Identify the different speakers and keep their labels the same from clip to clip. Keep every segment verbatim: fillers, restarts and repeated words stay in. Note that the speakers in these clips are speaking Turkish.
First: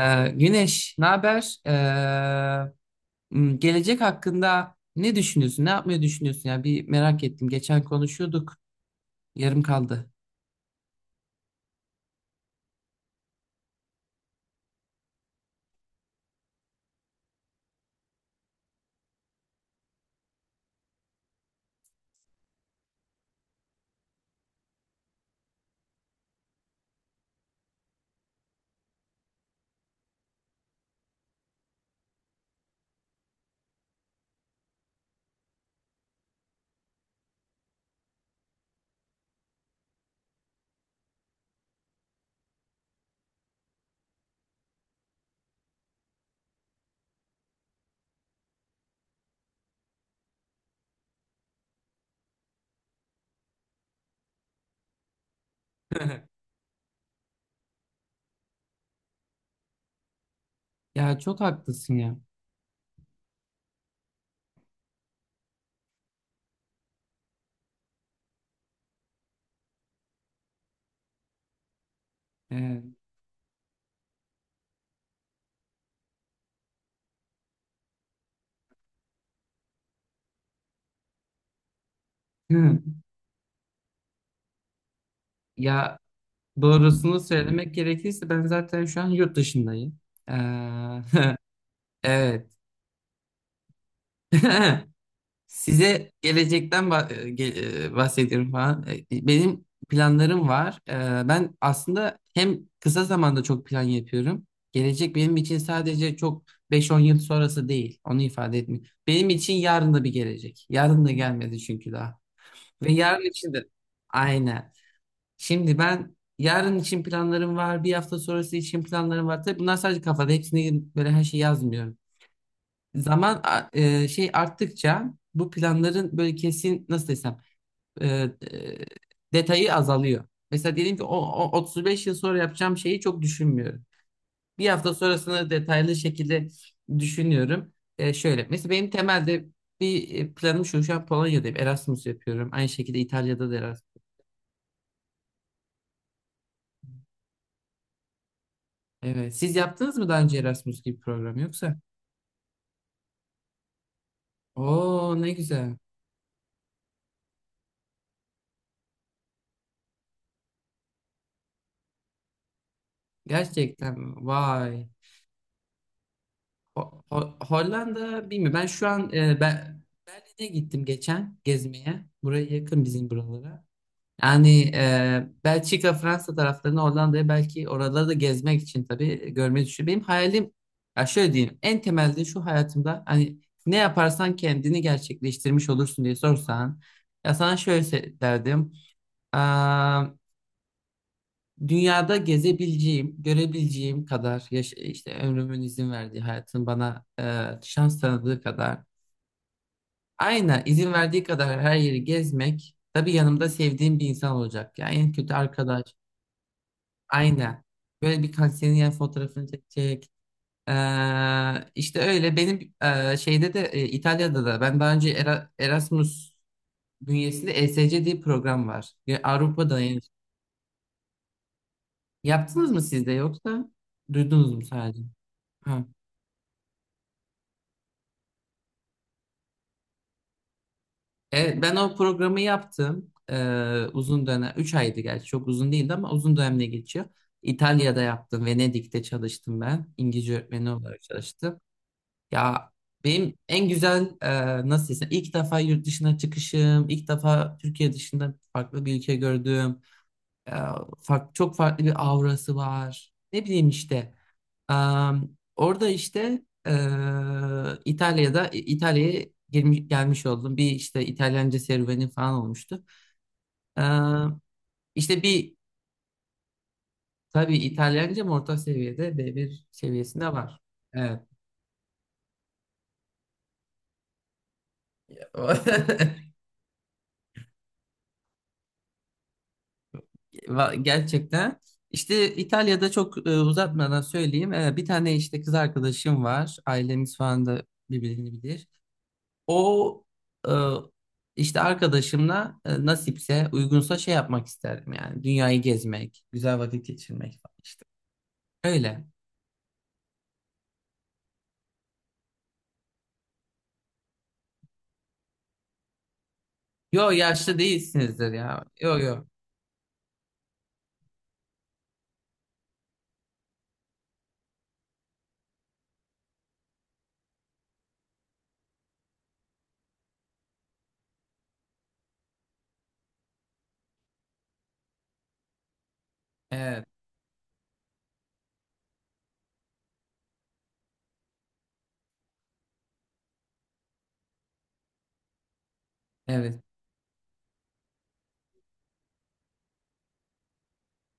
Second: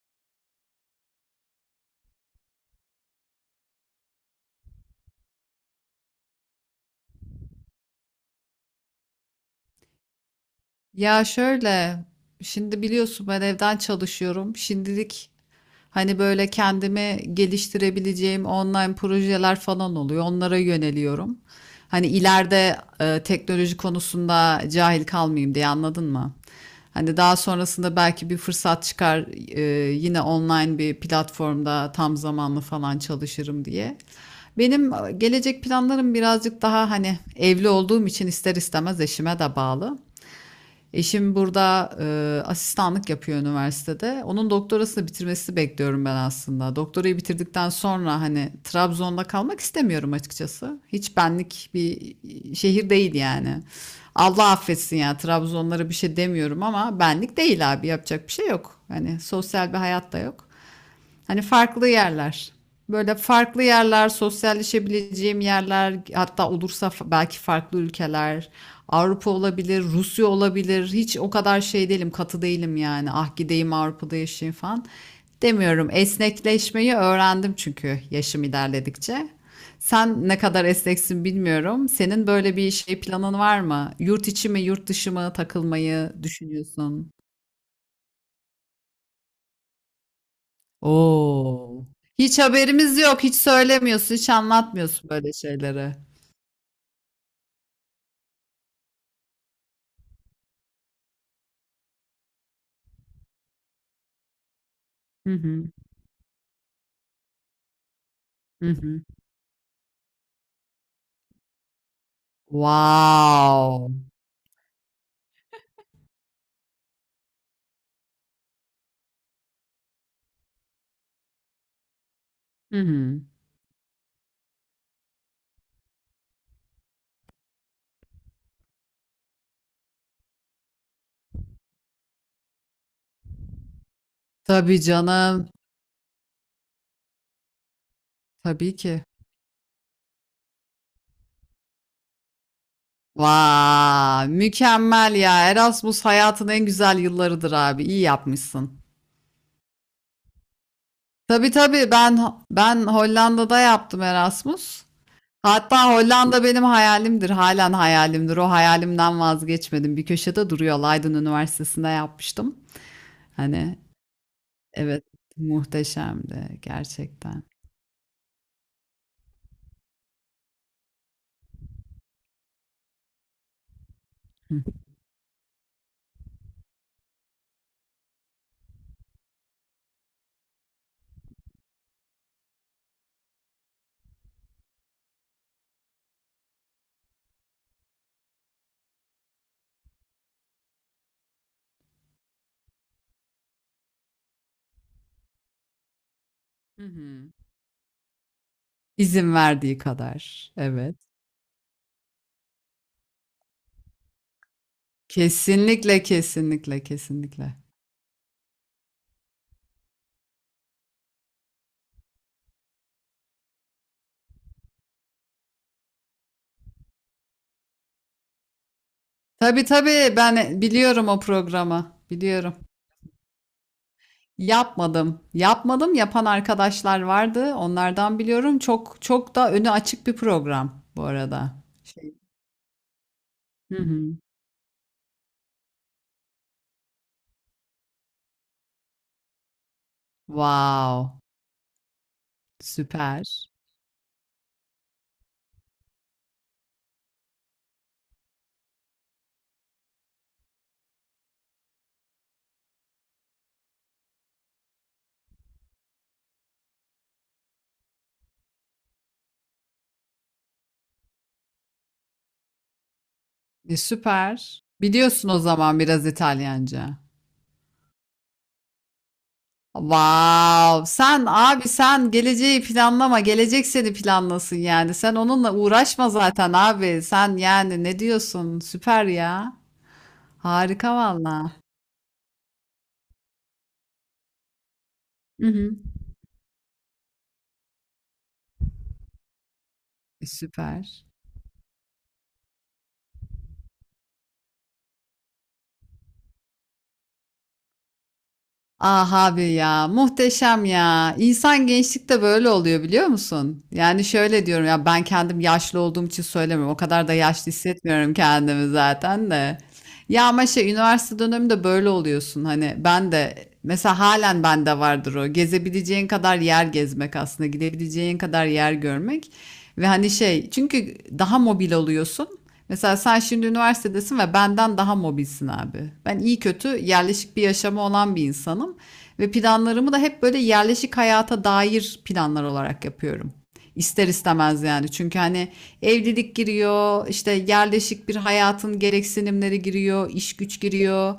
Speaker 1: Ee, Güneş, ne haber? Ee, m, gelecek hakkında ne düşünüyorsun? Ne yapmayı düşünüyorsun ya? Bir merak ettim. Geçen konuşuyorduk, yarım kaldı.
Speaker 2: Ya şöyle, şimdi biliyorsun ben evden çalışıyorum. Şimdilik hani böyle kendimi geliştirebileceğim online projeler falan oluyor. Onlara yöneliyorum. Hani ileride e, teknoloji konusunda cahil kalmayayım diye anladın mı? Hani daha sonrasında belki bir fırsat çıkar, e, yine online bir platformda tam zamanlı falan çalışırım diye. Benim e, gelecek planlarım birazcık daha hani evli olduğum için ister istemez eşime de bağlı. Eşim burada e, asistanlık yapıyor üniversitede. Onun doktorasını bitirmesini bekliyorum ben aslında. Doktorayı bitirdikten sonra hani Trabzon'da kalmak istemiyorum açıkçası. Hiç benlik bir şehir değil yani. Allah affetsin ya Trabzonlara bir şey demiyorum ama benlik değil abi yapacak bir şey yok. Hani sosyal bir hayat da yok.
Speaker 1: Ya çok
Speaker 2: Hani farklı
Speaker 1: haklısın ya.
Speaker 2: yerler. Böyle farklı yerler, sosyalleşebileceğim yerler, hatta olursa fa- belki farklı ülkeler. Avrupa olabilir, Rusya olabilir. Hiç o kadar şey değilim, katı değilim
Speaker 1: Ee,
Speaker 2: yani. Ah gideyim Avrupa'da yaşayayım falan demiyorum. Esnekleşmeyi öğrendim çünkü yaşım ilerledikçe. Sen ne kadar esneksin bilmiyorum. Senin böyle bir
Speaker 1: hı.
Speaker 2: şey planın var mı? Yurt içi mi, yurt dışı mı
Speaker 1: Ya
Speaker 2: takılmayı düşünüyorsun?
Speaker 1: doğrusunu söylemek gerekirse ben zaten şu an yurt dışındayım. Ee,
Speaker 2: Oo. Hiç
Speaker 1: evet.
Speaker 2: haberimiz yok. Hiç söylemiyorsun, hiç anlatmıyorsun böyle şeyleri.
Speaker 1: Size gelecekten bah- e, ge- e, bahsediyorum falan. E, Benim planlarım var. E, Ben aslında hem kısa zamanda çok plan yapıyorum. Gelecek
Speaker 2: Hı
Speaker 1: benim için
Speaker 2: hı.
Speaker 1: sadece çok beş on yıl sonrası değil. Onu ifade
Speaker 2: Hı
Speaker 1: etmiyor.
Speaker 2: hı.
Speaker 1: Benim için yarın da bir gelecek. Yarın da gelmedi çünkü daha. Ve yarın için de
Speaker 2: Wow.
Speaker 1: aynen. Şimdi ben yarın için planlarım var. Bir hafta sonrası için planlarım var. Tabii bunlar sadece kafada. Hepsini böyle her şeyi yazmıyorum.
Speaker 2: Hı hı.
Speaker 1: Zaman a- e, şey arttıkça bu planların böyle kesin nasıl desem e, e, detayı azalıyor. Mesela diyelim ki o, o otuz beş yıl sonra yapacağım şeyi çok düşünmüyorum. Bir
Speaker 2: Tabii
Speaker 1: hafta
Speaker 2: canım.
Speaker 1: sonrasını detaylı şekilde düşünüyorum. E, şöyle mesela
Speaker 2: Tabii
Speaker 1: benim
Speaker 2: ki.
Speaker 1: temelde bir e, planım şu, şu an Polonya'dayım, Erasmus yapıyorum. Aynı şekilde İtalya'da da Erasmus.
Speaker 2: Vay, mükemmel ya. Erasmus hayatın en güzel yıllarıdır abi. İyi yapmışsın.
Speaker 1: Evet. Siz yaptınız mı daha önce Erasmus gibi program,
Speaker 2: Tabii
Speaker 1: yoksa?
Speaker 2: tabii ben ben Hollanda'da yaptım Erasmus.
Speaker 1: Oo, ne güzel.
Speaker 2: Hatta Hollanda benim hayalimdir. Halen hayalimdir. O hayalimden vazgeçmedim. Bir köşede duruyor. Leiden Üniversitesi'nde yapmıştım. Hani
Speaker 1: Gerçekten mi? Vay.
Speaker 2: evet, muhteşemdi
Speaker 1: Ho- Ho-
Speaker 2: gerçekten.
Speaker 1: Hollanda bilmiyorum. Ben şu an e, ben Berlin'e gittim geçen gezmeye. Buraya yakın bizim buralara. Yani
Speaker 2: Hı.
Speaker 1: e, Belçika, Fransa taraflarına, Hollanda'ya, belki oraları da gezmek için tabii görmeyi düşünüyorum. Benim hayalim, ya şöyle diyeyim. En temelde şu hayatımda hani ne yaparsan kendini gerçekleştirmiş olursun diye sorsan, ya sana şöyle se- derdim. Dünyada gezebileceğim, görebileceğim kadar yaş, işte ömrümün izin verdiği, hayatın
Speaker 2: Hı
Speaker 1: bana e,
Speaker 2: hı.
Speaker 1: şans tanıdığı kadar,
Speaker 2: İzin verdiği kadar.
Speaker 1: aynen izin
Speaker 2: Evet.
Speaker 1: verdiği kadar her yeri gezmek, tabii yanımda sevdiğim bir insan olacak. Yani en kötü arkadaş,
Speaker 2: Kesinlikle, kesinlikle, kesinlikle.
Speaker 1: aynen. Böyle bir senin yani fotoğrafını çekecek. E, işte öyle benim e, şeyde de e, İtalya'da da ben daha önce Era- Erasmus bünyesinde E S C diye bir program var. Ya
Speaker 2: Tabii
Speaker 1: Avrupa'da yani.
Speaker 2: tabii ben e, biliyorum o programı. Biliyorum.
Speaker 1: Yaptınız mı siz de, yoksa duydunuz mu sadece?
Speaker 2: Yapmadım.
Speaker 1: Ha.
Speaker 2: Yapmadım. Yapan arkadaşlar vardı. Onlardan biliyorum. Çok çok da önü açık bir program bu arada.
Speaker 1: Evet, ben o
Speaker 2: Şey.
Speaker 1: programı yaptım.
Speaker 2: Hı
Speaker 1: Ee,
Speaker 2: hı.
Speaker 1: uzun dönem, üç aydı gerçi, çok uzun değildi ama uzun dönemle geçiyor. İtalya'da yaptım, Venedik'te çalıştım ben. İngilizce öğretmeni olarak
Speaker 2: Wow.
Speaker 1: çalıştım. Ya
Speaker 2: Süper.
Speaker 1: benim en güzel e, nasıl desem ilk defa yurt dışına çıkışım, ilk defa Türkiye dışında farklı bir ülke gördüm. E, fark- Çok farklı bir aurası var. Ne bileyim işte. Am, Orada işte eee, İtalya'da, İtalya'ya gelmiş, gelmiş oldum. Bir işte İtalyanca serüveni falan olmuştu.
Speaker 2: E,
Speaker 1: Eee
Speaker 2: süper.
Speaker 1: işte
Speaker 2: Biliyorsun o
Speaker 1: bir,
Speaker 2: zaman biraz İtalyanca.
Speaker 1: tabii İtalyancam orta seviyede, B bir seviyesinde var.
Speaker 2: Vav.
Speaker 1: Evet.
Speaker 2: Sen abi sen geleceği planlama. Gelecek seni planlasın yani. Sen onunla uğraşma zaten abi. Sen yani ne diyorsun? Süper ya.
Speaker 1: Va-
Speaker 2: Harika valla.
Speaker 1: Gerçekten. İşte İtalya'da çok, e, uzatmadan söyleyeyim. E, bir tane işte
Speaker 2: Hı
Speaker 1: kız
Speaker 2: hı.
Speaker 1: arkadaşım var. Ailemiz falan da birbirini bilir. O
Speaker 2: E,
Speaker 1: e,
Speaker 2: süper.
Speaker 1: işte arkadaşımla e, nasipse, uygunsa şey yapmak isterdim yani. Dünyayı gezmek, güzel vakit geçirmek falan işte. Öyle.
Speaker 2: Ah abi ya muhteşem ya. İnsan gençlikte böyle oluyor biliyor musun? Yani şöyle diyorum ya ben kendim yaşlı olduğum için söylemiyorum. O kadar
Speaker 1: Yo,
Speaker 2: da yaşlı
Speaker 1: yaşlı
Speaker 2: hissetmiyorum
Speaker 1: değilsinizdir ya.
Speaker 2: kendimi
Speaker 1: Yo yo.
Speaker 2: zaten de. Ya ama şey üniversite döneminde böyle oluyorsun. Hani ben de mesela halen bende vardır o. Gezebileceğin kadar yer gezmek aslında. Gidebileceğin kadar yer görmek. Ve hani şey çünkü daha mobil oluyorsun. Mesela sen şimdi üniversitedesin ve benden daha mobilsin abi. Ben iyi kötü
Speaker 1: Evet.
Speaker 2: yerleşik bir yaşamı olan bir insanım ve planlarımı da hep böyle yerleşik hayata dair planlar olarak yapıyorum. İster istemez yani. Çünkü hani evlilik
Speaker 1: Evet.
Speaker 2: giriyor, işte yerleşik bir hayatın gereksinimleri giriyor, iş güç giriyor.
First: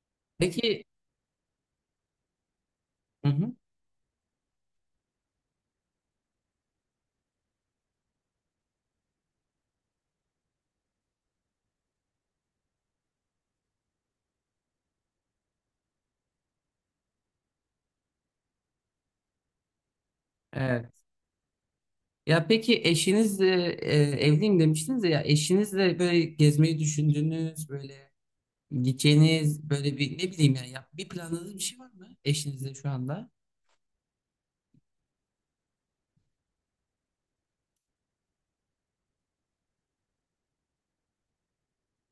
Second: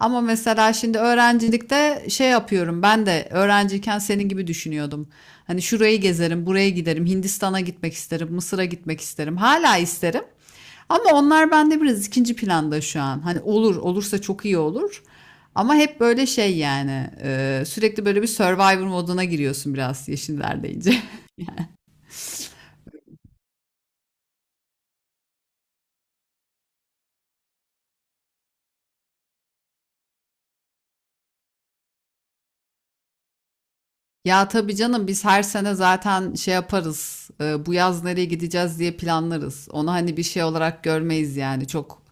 Speaker 2: Ama mesela
Speaker 1: Peki.
Speaker 2: şimdi öğrencilikte şey yapıyorum. Ben
Speaker 1: Hı
Speaker 2: de
Speaker 1: hı.
Speaker 2: öğrenciyken senin gibi düşünüyordum. Hani şurayı gezerim, buraya giderim, Hindistan'a gitmek isterim, Mısır'a gitmek isterim. Hala isterim. Ama onlar bende biraz ikinci planda şu an. Hani olur, olursa çok iyi olur. Ama hep böyle şey yani, e, sürekli böyle bir Survivor moduna giriyorsun biraz
Speaker 1: Evet.
Speaker 2: yeşillerdeyince.
Speaker 1: Ya peki eşinizle e, evliyim demiştiniz ya, eşinizle böyle gezmeyi düşündüğünüz, böyle gideceğiniz böyle bir ne bileyim yani ya, bir planladığınız bir şey var mı eşinizle şu anda?
Speaker 2: Ya tabii canım biz her sene zaten şey yaparız. E, bu yaz nereye gideceğiz diye planlarız. Onu hani bir şey olarak görmeyiz yani. Çok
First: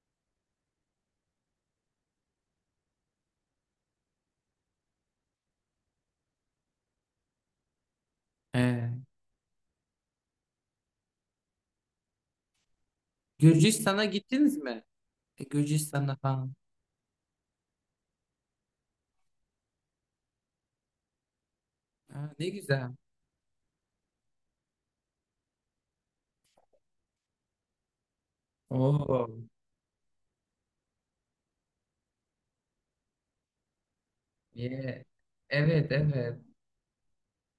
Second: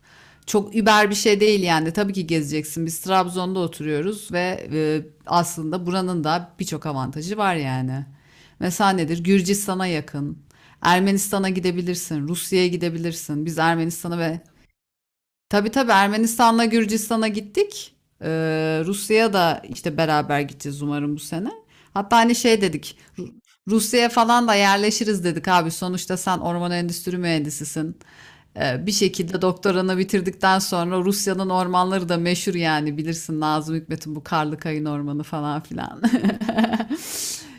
Speaker 2: çok über bir şey değil yani. Tabii ki gezeceksin. Biz Trabzon'da oturuyoruz ve e, aslında buranın da birçok avantajı var yani. Mesela
Speaker 1: Ee,
Speaker 2: nedir? Gürcistan'a yakın. Ermenistan'a gidebilirsin, Rusya'ya gidebilirsin. Biz
Speaker 1: Gürcistan'a
Speaker 2: Ermenistan'a ve
Speaker 1: gittiniz mi? E,
Speaker 2: tabii tabii
Speaker 1: Gürcistan'a falan.
Speaker 2: Ermenistan'la Gürcistan'a gittik. Ee, Rusya'ya da işte beraber gideceğiz umarım bu sene. Hatta
Speaker 1: Aa,
Speaker 2: hani
Speaker 1: ne
Speaker 2: şey
Speaker 1: güzel.
Speaker 2: dedik. Ru- Rusya'ya falan da yerleşiriz dedik abi. Sonuçta sen orman endüstri mühendisisin. Ee, bir
Speaker 1: Oo.
Speaker 2: şekilde doktoranı bitirdikten sonra Rusya'nın ormanları da meşhur yani bilirsin Nazım Hikmet'in bu karlı Karlıkayın
Speaker 1: Yeah.
Speaker 2: ormanı falan
Speaker 1: Evet,
Speaker 2: filan.
Speaker 1: evet.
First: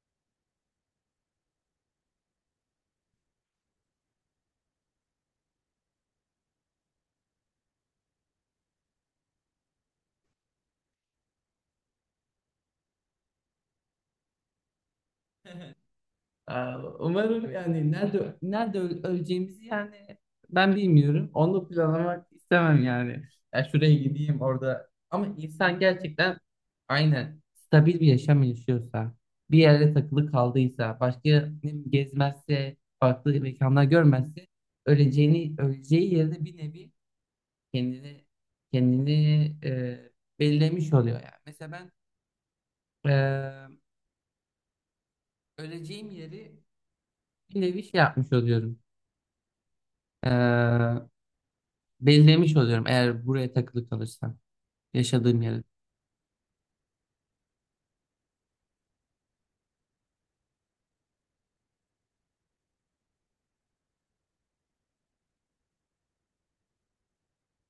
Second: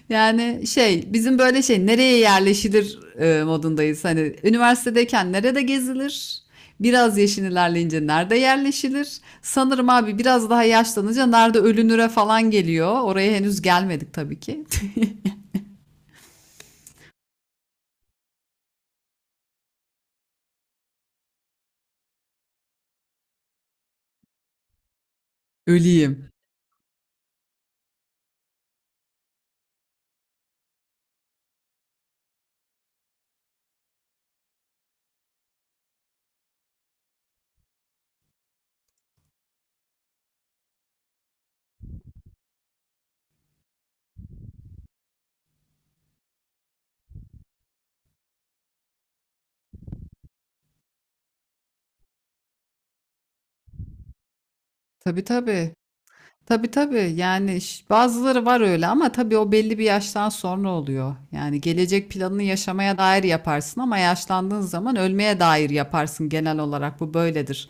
Speaker 2: Yani şey bizim böyle şey nereye yerleşilir, e, modundayız. Hani üniversitedeyken nerede gezilir? Biraz yaşın ilerleyince nerede yerleşilir? Sanırım abi biraz daha yaşlanınca nerede ölünüre falan geliyor. Oraya henüz gelmedik tabii ki.
Speaker 1: Aa, umarım yani nerede, nerede öl- öleceğimizi yani ben bilmiyorum. Onu planlamak istemem yani. Ya şuraya gideyim orada. Ama insan
Speaker 2: Öleyim.
Speaker 1: gerçekten aynen stabil bir yaşam yaşıyorsa, bir yerde takılı kaldıysa, başka ne bileyim, gezmezse, farklı mekanlar görmezse, öleceğini, öleceği yerde bir nevi kendini kendini e, belirlemiş oluyor yani. Mesela ben, Ee, öleceğim yeri bir nevi şey yapmış oluyorum. Ee, Belirlemiş oluyorum eğer buraya takılı kalırsam.
Speaker 2: Tabii
Speaker 1: Yaşadığım yeri.
Speaker 2: tabii. Tabii tabii yani ş- bazıları var öyle ama tabii o belli bir yaştan sonra oluyor. Yani gelecek planını yaşamaya dair yaparsın ama yaşlandığın zaman ölmeye dair yaparsın genel olarak bu böyledir.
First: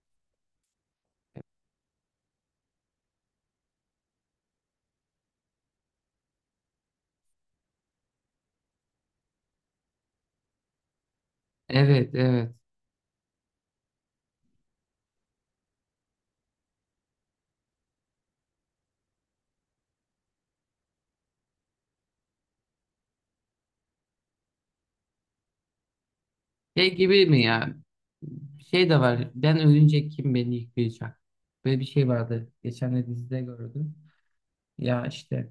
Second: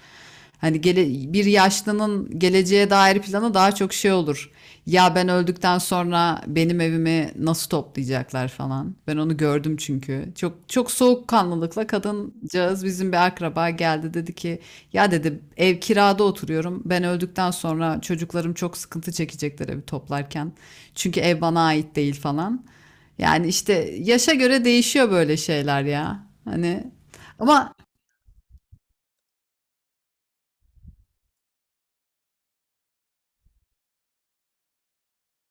Speaker 2: Hani gele, bir yaşlının geleceğe dair planı daha çok şey olur. Ya ben öldükten sonra benim evimi nasıl toplayacaklar falan. Ben onu gördüm çünkü. Çok çok soğukkanlılıkla
Speaker 1: Evet, evet.
Speaker 2: kadıncağız bizim bir akraba geldi dedi ki ya dedi ev kirada oturuyorum. Ben öldükten sonra çocuklarım çok sıkıntı çekecekler evi toplarken. Çünkü ev bana ait değil falan. Yani işte yaşa göre değişiyor böyle şeyler ya. Hani
Speaker 1: Şey gibi mi
Speaker 2: ama
Speaker 1: ya? Bir şey de var. Ben ölünce kim beni yıkayacak? Böyle bir şey vardı. Geçen de dizide gördüm. Ya işte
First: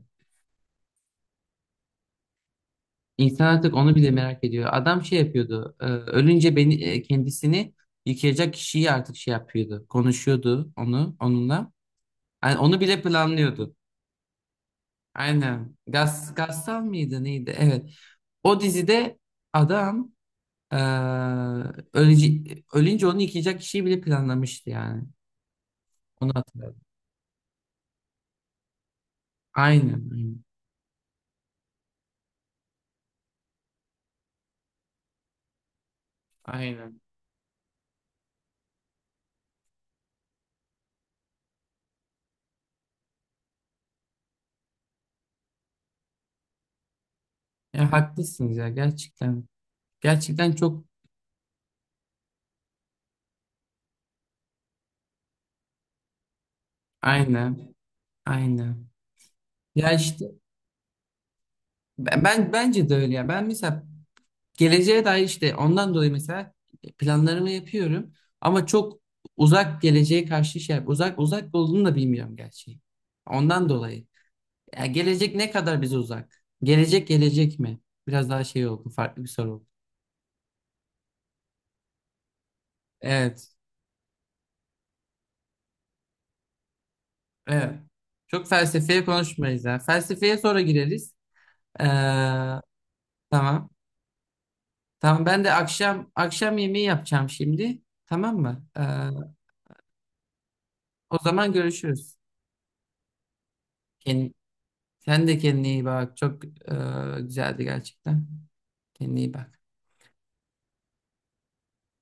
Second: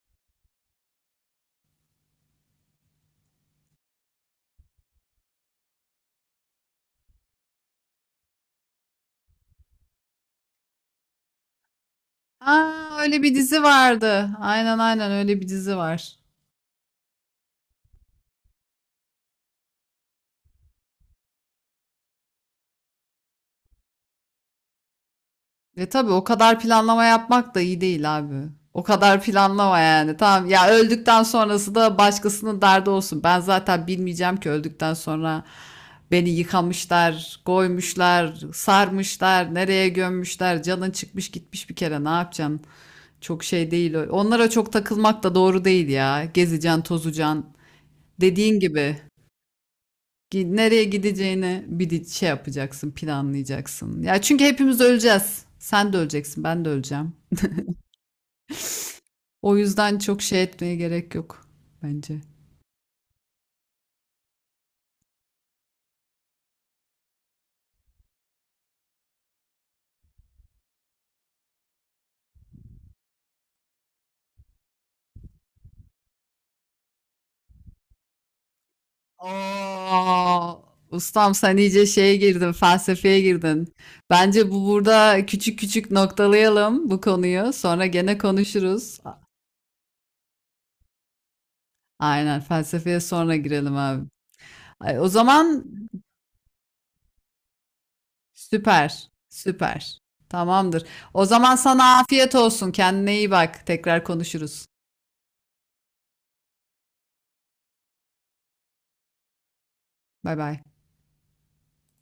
Speaker 1: İnsan artık onu bile merak ediyor. Adam şey yapıyordu. e, Ölünce beni, e, kendisini yıkayacak kişiyi artık şey yapıyordu. Konuşuyordu onu, onunla. Yani onu
Speaker 2: aa,
Speaker 1: bile
Speaker 2: öyle bir dizi
Speaker 1: planlıyordu.
Speaker 2: vardı. Aynen aynen öyle bir
Speaker 1: Aynen.
Speaker 2: dizi var.
Speaker 1: Gaz, Gassal mıydı neydi? Evet. O dizide adam, e, ölünce, ölünce onu yıkayacak kişiyi bile planlamıştı yani.
Speaker 2: Ve tabii o
Speaker 1: Onu
Speaker 2: kadar
Speaker 1: hatırladım.
Speaker 2: planlama yapmak da iyi değil abi. O kadar planlama
Speaker 1: Aynen.
Speaker 2: yani.
Speaker 1: Aynen.
Speaker 2: Tamam ya öldükten sonrası da başkasının derdi olsun. Ben zaten bilmeyeceğim ki öldükten sonra beni
Speaker 1: Aynen.
Speaker 2: yıkamışlar, koymuşlar, sarmışlar, nereye gömmüşler. Canın çıkmış gitmiş bir kere ne yapacaksın? Çok şey değil. O. Onlara çok takılmak da doğru değil ya. Gezeceksin, tozacaksın.
Speaker 1: Ya haklısınız
Speaker 2: Dediğin
Speaker 1: ya,
Speaker 2: gibi.
Speaker 1: gerçekten. Gerçekten
Speaker 2: Gi-
Speaker 1: çok
Speaker 2: Nereye gideceğini bir şey yapacaksın, planlayacaksın. Ya çünkü hepimiz öleceğiz. Sen de öleceksin, ben de öleceğim.
Speaker 1: aynen. Aynen.
Speaker 2: O
Speaker 1: Ya
Speaker 2: yüzden çok
Speaker 1: işte
Speaker 2: şey etmeye gerek yok bence.
Speaker 1: Ben, ben- bence de öyle ya. Ben mesela geleceğe dair, işte ondan dolayı mesela planlarımı yapıyorum ama çok uzak geleceğe karşı şey, uzak uzak olduğunu da bilmiyorum gerçi. Ondan dolayı. Ya gelecek ne kadar bize uzak? Gelecek gelecek mi? Biraz daha şey oldu, farklı bir soru oldu.
Speaker 2: Aa, ustam sen iyice şeye girdin, felsefeye
Speaker 1: Evet.
Speaker 2: girdin. Bence bu burada küçük küçük noktalayalım bu konuyu.
Speaker 1: Evet.
Speaker 2: Sonra gene
Speaker 1: Çok
Speaker 2: konuşuruz.
Speaker 1: felsefeye
Speaker 2: A-
Speaker 1: konuşmayız ya. Felsefeye sonra gireriz. Ee,
Speaker 2: Aynen felsefeye sonra
Speaker 1: tamam.
Speaker 2: girelim abi. Ay, o
Speaker 1: Tamam, ben de
Speaker 2: zaman
Speaker 1: akşam, akşam yemeği yapacağım şimdi. Tamam mı? Ee,
Speaker 2: süper, süper. Tamamdır.
Speaker 1: o
Speaker 2: O
Speaker 1: zaman
Speaker 2: zaman sana
Speaker 1: görüşürüz.
Speaker 2: afiyet olsun. Kendine iyi bak. Tekrar
Speaker 1: Kendine,
Speaker 2: konuşuruz.
Speaker 1: sen de kendine iyi bak. Çok e, güzeldi gerçekten. Kendine iyi bak.
Speaker 2: Bay bay.